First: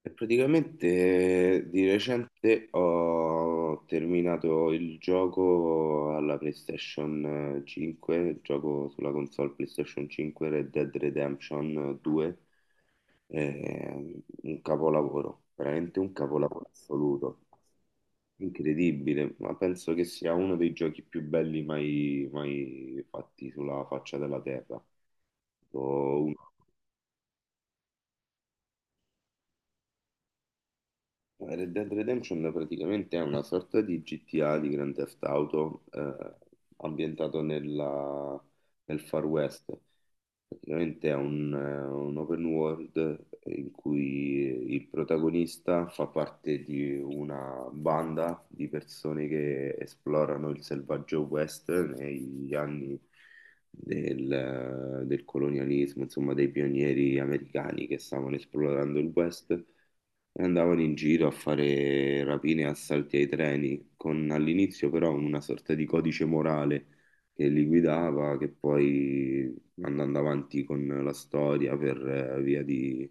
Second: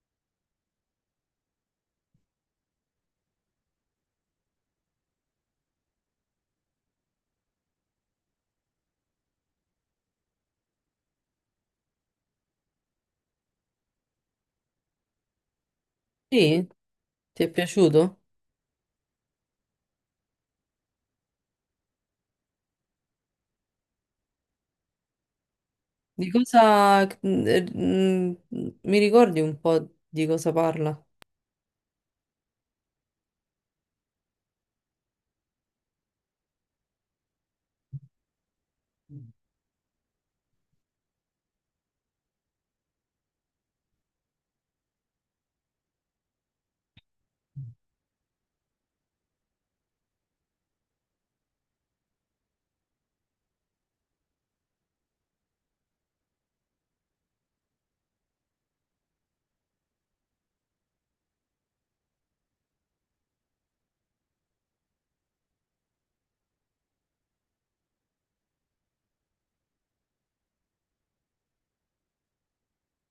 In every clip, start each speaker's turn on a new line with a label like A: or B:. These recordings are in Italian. A: E praticamente di recente ho terminato il gioco alla PlayStation 5, il gioco sulla console PlayStation 5 Red Dead Redemption 2, un capolavoro, veramente un
B: Sì,
A: capolavoro assoluto,
B: ti è piaciuto?
A: incredibile, ma penso che sia uno dei giochi più belli mai fatti sulla faccia della terra.
B: Di
A: Uno
B: cosa... mi ricordi un po' di cosa parla?
A: Red Dead Redemption praticamente è una sorta di GTA, di Grand Theft Auto, ambientato nel Far West. Praticamente è un open world in cui il protagonista fa parte di una banda di persone che esplorano il selvaggio West negli anni del colonialismo, insomma, dei pionieri americani che stavano esplorando il West e andavano in giro a fare rapine e assalti ai treni, con all'inizio però una sorta di codice morale che li guidava, che poi andando avanti con la storia per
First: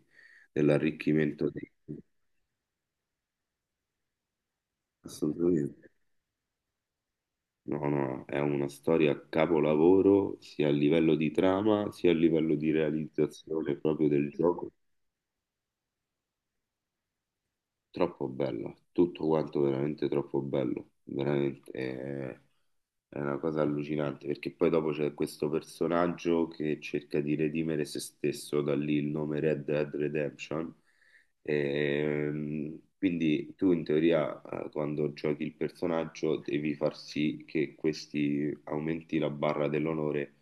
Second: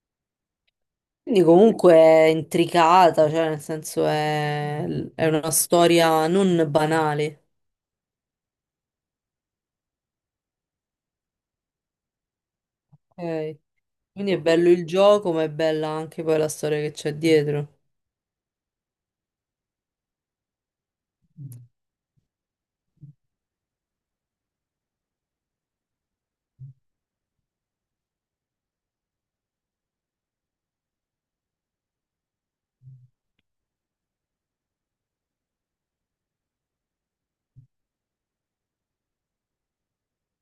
B: Quindi
A: dell'arricchimento dei...
B: comunque è intricata, cioè nel senso è una
A: Assolutamente.
B: storia non banale.
A: No, no, è una storia capolavoro sia a livello di trama sia a livello di
B: Ok.
A: realizzazione proprio del
B: Quindi è bello
A: gioco.
B: il gioco, ma è bella anche poi la storia che c'è dietro.
A: Troppo bella, tutto quanto veramente troppo bello, veramente. È una cosa allucinante perché poi dopo c'è questo personaggio che cerca di redimere se stesso, da lì il nome Red Dead Redemption. Quindi tu in teoria, quando giochi il personaggio, devi far sì che questi aumenti la barra dell'onore,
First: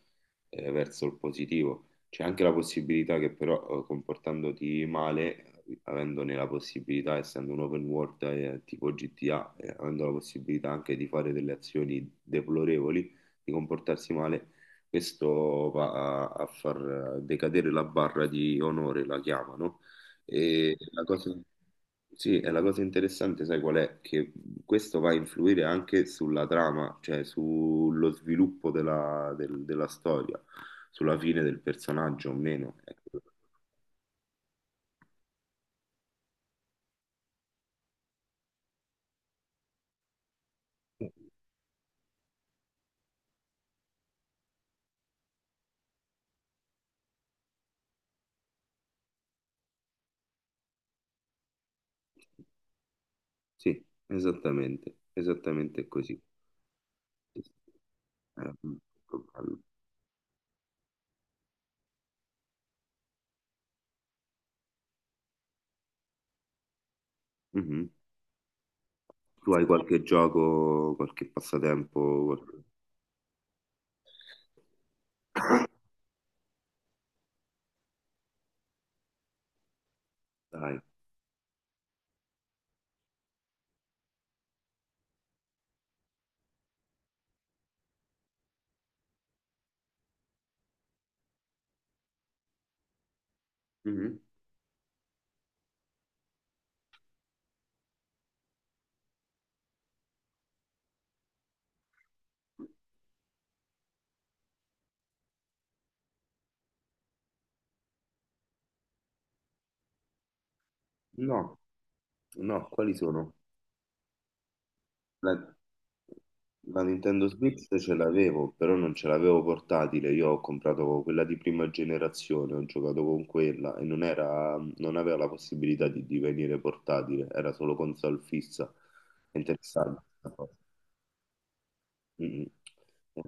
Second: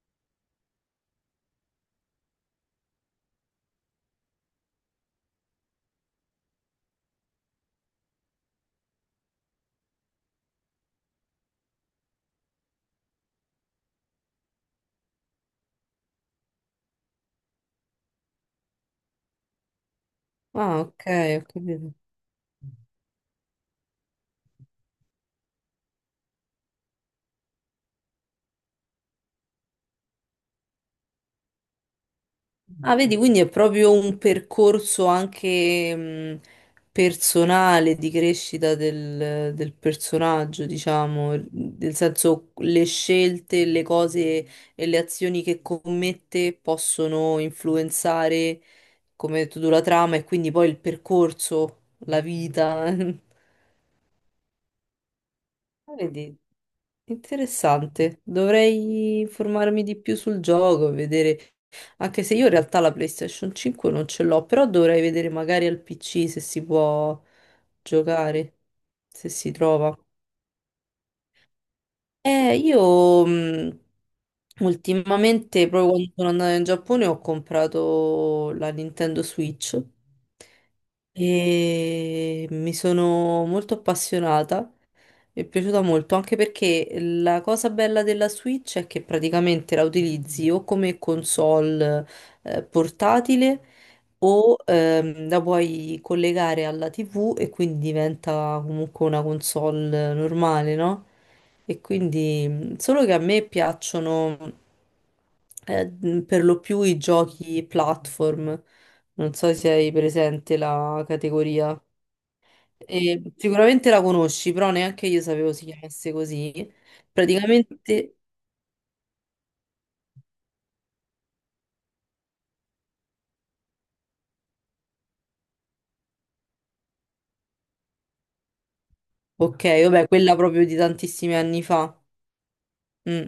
A: verso il positivo. C'è anche la possibilità che però, comportandoti male, avendone la possibilità, essendo un open world, tipo GTA, avendo la possibilità anche di fare delle azioni deplorevoli, di comportarsi male, questo va a far decadere la barra di onore, la chiamano. E
B: Ah,
A: la
B: ok,
A: cosa...
B: ho capito.
A: Sì, e la cosa interessante, sai qual è? Che questo va a influire anche sulla trama, cioè sullo sviluppo della storia, sulla fine del personaggio o meno.
B: Ah, vedi,
A: Ecco.
B: quindi è proprio un percorso anche personale di crescita del personaggio, diciamo, nel senso le scelte, le cose e le azioni che commette possono influenzare, come hai detto tu, la trama e quindi poi il percorso, la vita.
A: Sì, esattamente, esattamente
B: Ah,
A: così.
B: vedi, interessante. Dovrei
A: Molto bello.
B: informarmi di più sul gioco, vedere. Anche se io in realtà la PlayStation 5 non ce l'ho, però dovrei vedere magari al PC se si può
A: Mhm.
B: giocare, se
A: Tu
B: si
A: hai
B: trova.
A: qualche gioco, qualche passatempo? Qualche-
B: Io ultimamente, proprio quando sono andata in Giappone, ho comprato la Nintendo Switch
A: Dai.
B: e mi sono molto appassionata, mi è piaciuta molto, anche perché la cosa bella della Switch è che praticamente la utilizzi o come console portatile
A: Mhm.
B: o la puoi collegare alla TV e quindi diventa comunque una console normale, no? E quindi solo che a me piacciono eh, per lo più i giochi platform. Non so se hai presente la
A: No,
B: categoria.
A: no, quali
B: E
A: sono?
B: sicuramente la conosci, però neanche io sapevo
A: La-
B: si chiamasse così.
A: La Nintendo Switch ce
B: Praticamente,
A: l'avevo, però non ce l'avevo portatile. Io ho comprato quella di prima generazione, ho giocato con quella e non era, non aveva la possibilità di divenire portatile, era solo console fissa. È
B: ok,
A: interessante
B: vabbè,
A: questa
B: quella
A: cosa.
B: proprio di tantissimi anni fa.
A: Mm.
B: Mm.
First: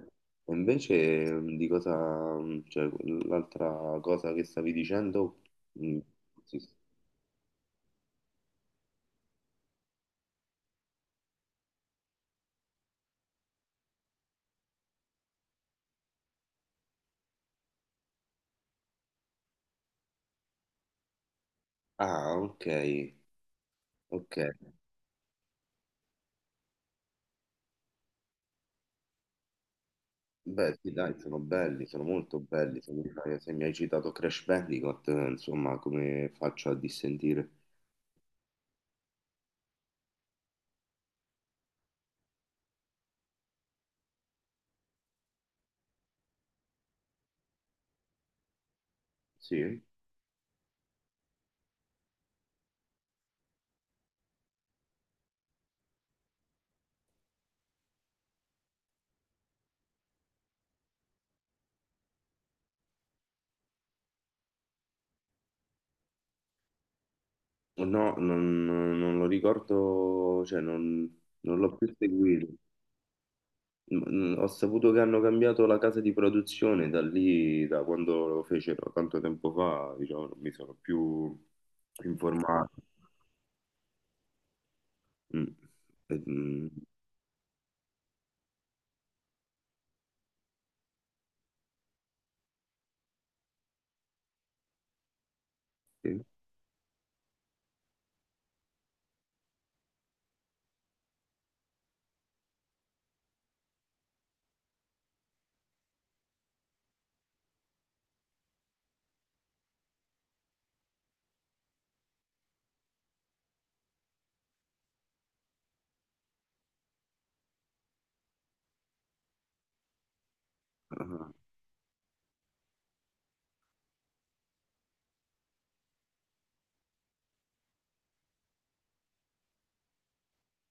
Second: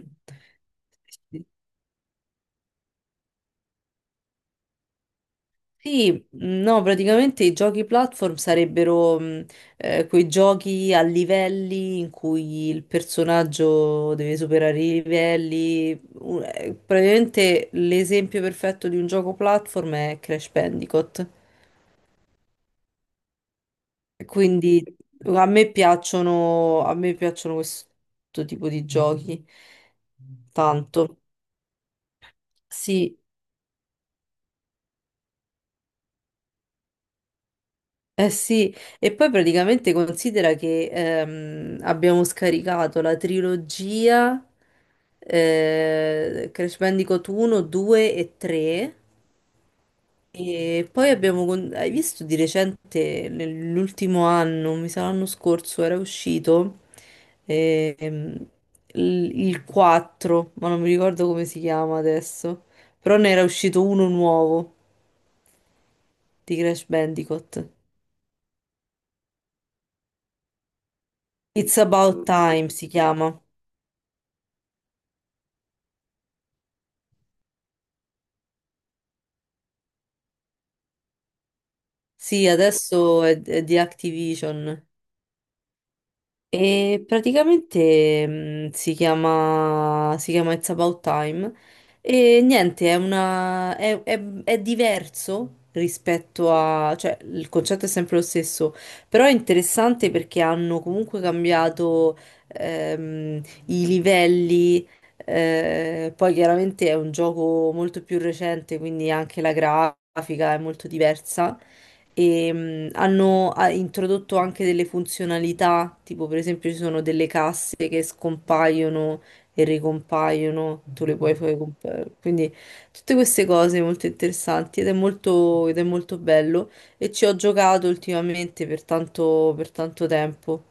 A: E invece,
B: Sì, sì.
A: di cosa, cioè, l'altra cosa che stavi dicendo? Mm,
B: Sì,
A: sì. Sì.
B: no, praticamente i giochi platform sarebbero quei giochi a livelli in cui il personaggio deve superare i livelli. Praticamente l'esempio perfetto di un gioco platform è Crash Bandicoot.
A: Ah, ok, ok.
B: Quindi a me piacciono questo tipo di giochi
A: Beh, sì,
B: tanto.
A: dai, sono belli, sono molto belli. Se
B: Sì,
A: se mi hai citato Crash Bandicoot, insomma, come faccio a dissentire?
B: eh sì, e poi praticamente considera che abbiamo scaricato la trilogia, Crash Bandicoot 1, 2 e 3,
A: Sì?
B: e poi abbiamo... Hai visto di recente, nell'ultimo anno, mi sa l'anno scorso, era uscito ehm, il 4, ma non mi ricordo come si chiama adesso, però ne era uscito uno nuovo di Crash Bandicoot.
A: No, non lo ricordo, cioè non, non l'ho
B: It's
A: più
B: About
A: seguito.
B: Time si chiama.
A: Mm. Ho saputo che hanno cambiato la casa di produzione da lì, da quando lo fecero tanto tempo fa, diciamo, non mi sono più
B: Sì,
A: informato.
B: adesso è di Activision
A: Mm. Eh, mm,
B: e praticamente si chiama It's About Time e niente, è una, è diverso
A: sì.
B: rispetto a, cioè il concetto è sempre lo stesso, però è interessante perché hanno comunque cambiato i livelli, poi chiaramente è un gioco molto più recente, quindi anche la grafica è molto diversa e hanno ha introdotto anche delle funzionalità, tipo per esempio ci sono delle casse che scompaiono e ricompaiono,
A: Ah,
B: tu le puoi
A: ah.
B: fare quindi tutte queste cose molto interessanti ed ed è molto bello e ci ho giocato ultimamente per tanto tempo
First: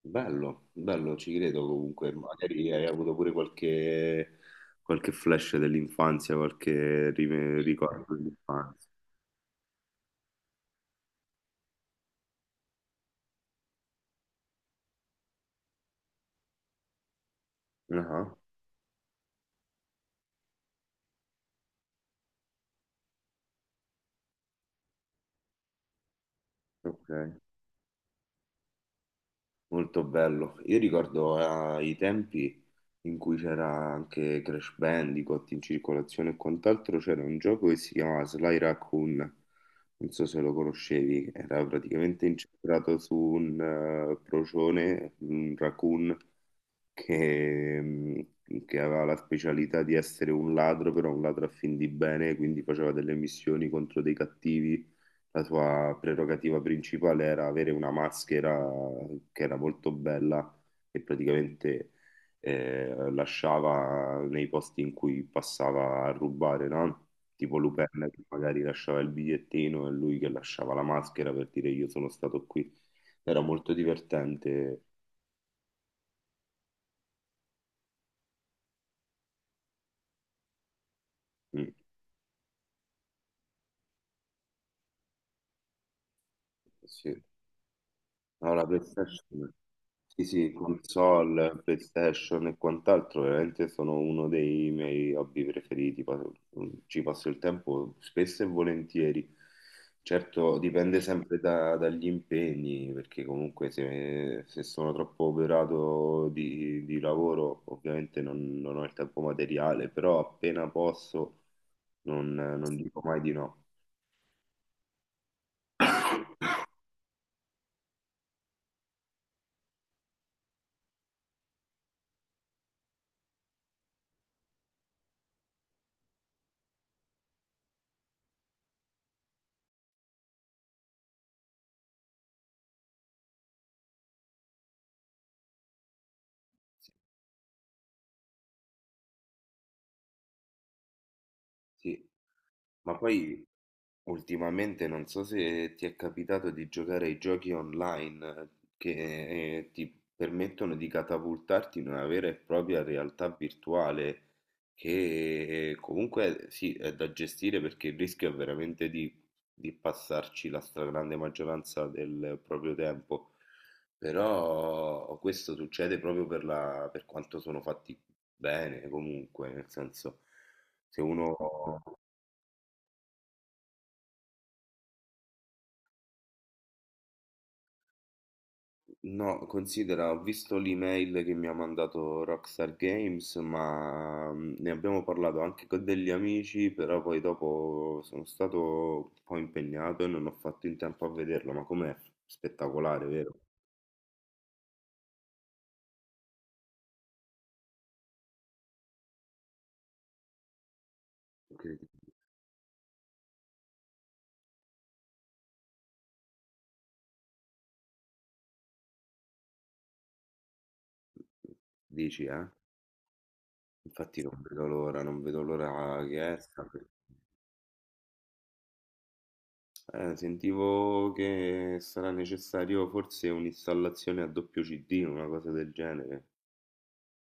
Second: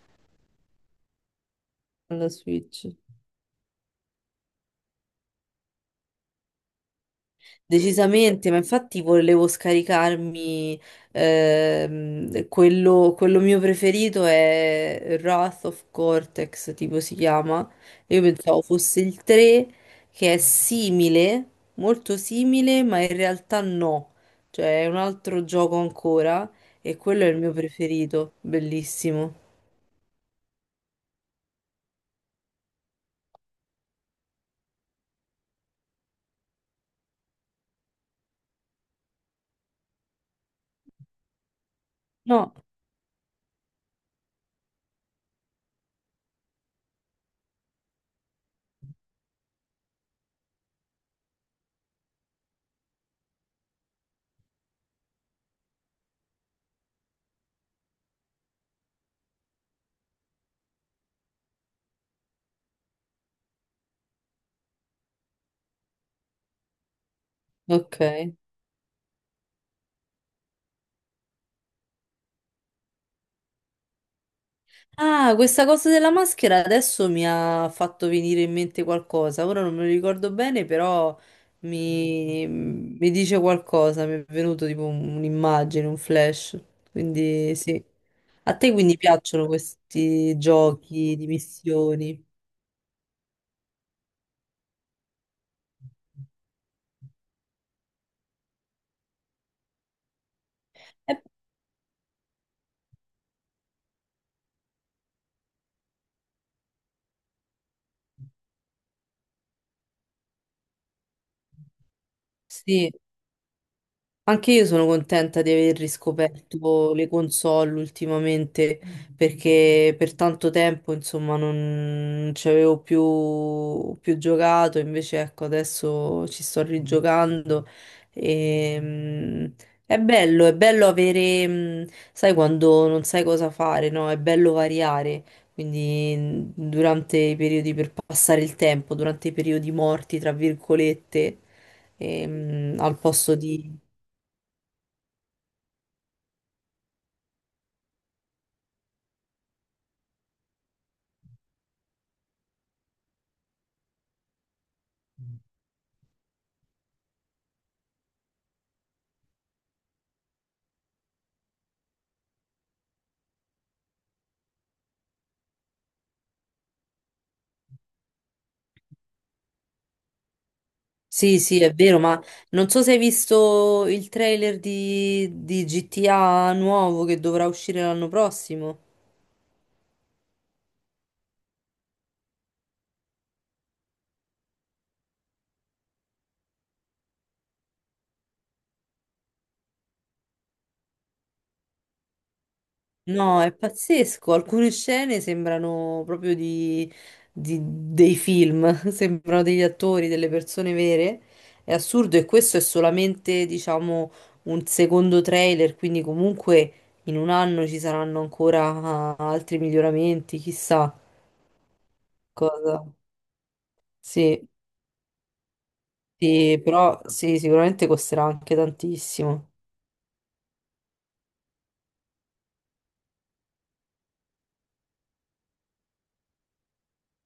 A: Bello, bello, ci credo comunque.
B: alla
A: Magari hai
B: Switch.
A: avuto pure qualche, qualche flash dell'infanzia, qualche ricordo
B: Decisamente, ma
A: dell'infanzia.
B: infatti volevo scaricarmi quello mio preferito è Wrath of Cortex, tipo si chiama. Io
A: Ah,
B: pensavo fosse il 3, che è simile, molto simile, ma in realtà no. Cioè è un altro gioco ancora e
A: ok,
B: quello è il mio preferito, bellissimo.
A: molto bello. Io ricordo, i tempi in cui c'era anche Crash Bandicoot in circolazione e quant'altro, c'era un gioco che si chiamava Sly Raccoon, non so se lo conoscevi, era praticamente
B: No,
A: incentrato su un, procione, un raccoon che aveva la specialità di essere un ladro, però un ladro a fin di bene, quindi faceva delle missioni contro dei cattivi. La sua prerogativa principale era avere una maschera che era molto bella e praticamente, lasciava nei posti in cui passava a rubare, no? Tipo Lupin che
B: ok.
A: magari lasciava il bigliettino e lui che lasciava la maschera per dire io sono stato qui. Era molto divertente.
B: Ah, questa cosa della maschera adesso mi ha fatto venire in mente qualcosa. Ora non me lo ricordo bene, però
A: Mm,
B: mi dice qualcosa. Mi è venuto tipo un'immagine, un flash.
A: sì.
B: Quindi sì.
A: No,
B: A
A: la
B: te quindi piacciono
A: PlayStation, sì,
B: questi
A: sì,
B: giochi di
A: console,
B: missioni?
A: PlayStation e quant'altro, veramente sono uno dei miei hobby preferiti. Pa- Ci passo il tempo spesso e volentieri. Certo, dipende
B: Eh,
A: sempre dagli impegni, perché comunque se, se sono troppo operato di lavoro, ovviamente non, non ho il tempo materiale, però appena posso non
B: sì.
A: dico mai di no.
B: Anche io sono contenta di aver riscoperto le console ultimamente perché per tanto tempo insomma non ci avevo più giocato, invece ecco adesso ci sto rigiocando e è bello avere. Sai quando non sai cosa fare, no? È bello variare, quindi
A: Sì,
B: durante i periodi per passare il tempo, durante i periodi morti, tra virgolette,
A: sì. Ma
B: al posto
A: poi,
B: di...
A: ultimamente, non so se ti è capitato di giocare ai giochi online, che, ti permettono di catapultarti in una vera e propria realtà virtuale che, comunque sì, è da gestire, perché il rischio è veramente di passarci la stragrande maggioranza del proprio tempo, però questo succede proprio per per quanto sono fatti bene comunque, nel senso, se uno...
B: Sì, sì, è vero, ma non so se hai visto il trailer di GTA nuovo che dovrà uscire l'anno prossimo.
A: No, considera, ho visto l'email che mi ha mandato Rockstar Games, ma ne abbiamo parlato anche con degli amici, però poi dopo sono stato un po' impegnato e non ho fatto in tempo a vederlo, ma com'è spettacolare, vero?
B: No, è pazzesco. Alcune scene sembrano proprio di, dei film, sembrano degli attori, delle persone vere. È
A: Che-
B: assurdo e questo è solamente, diciamo, un secondo trailer, quindi comunque in un anno ci saranno ancora altri miglioramenti, chissà
A: Dici, eh?
B: cosa.
A: Infatti non
B: Sì.
A: vedo l'ora, non vedo l'ora che
B: Sì,
A: esca.
B: però sì, sicuramente costerà anche tantissimo.
A: Sentivo che sarà necessario forse un'installazione a doppio CD, una cosa del genere.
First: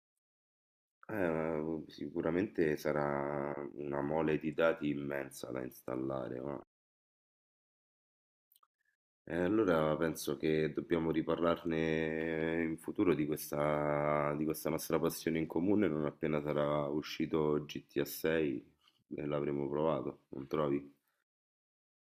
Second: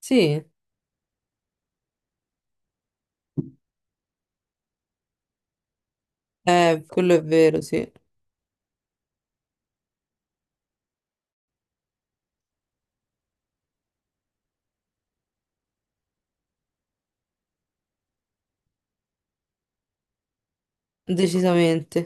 B: Sì,
A: Sicuramente sarà una mole di dati immensa da installare, ma...
B: quello è vero, sì,
A: E allora penso che dobbiamo riparlarne in futuro di questa nostra passione in comune non appena sarà uscito GTA 6 e l'avremo provato, non trovi?
B: decisamente.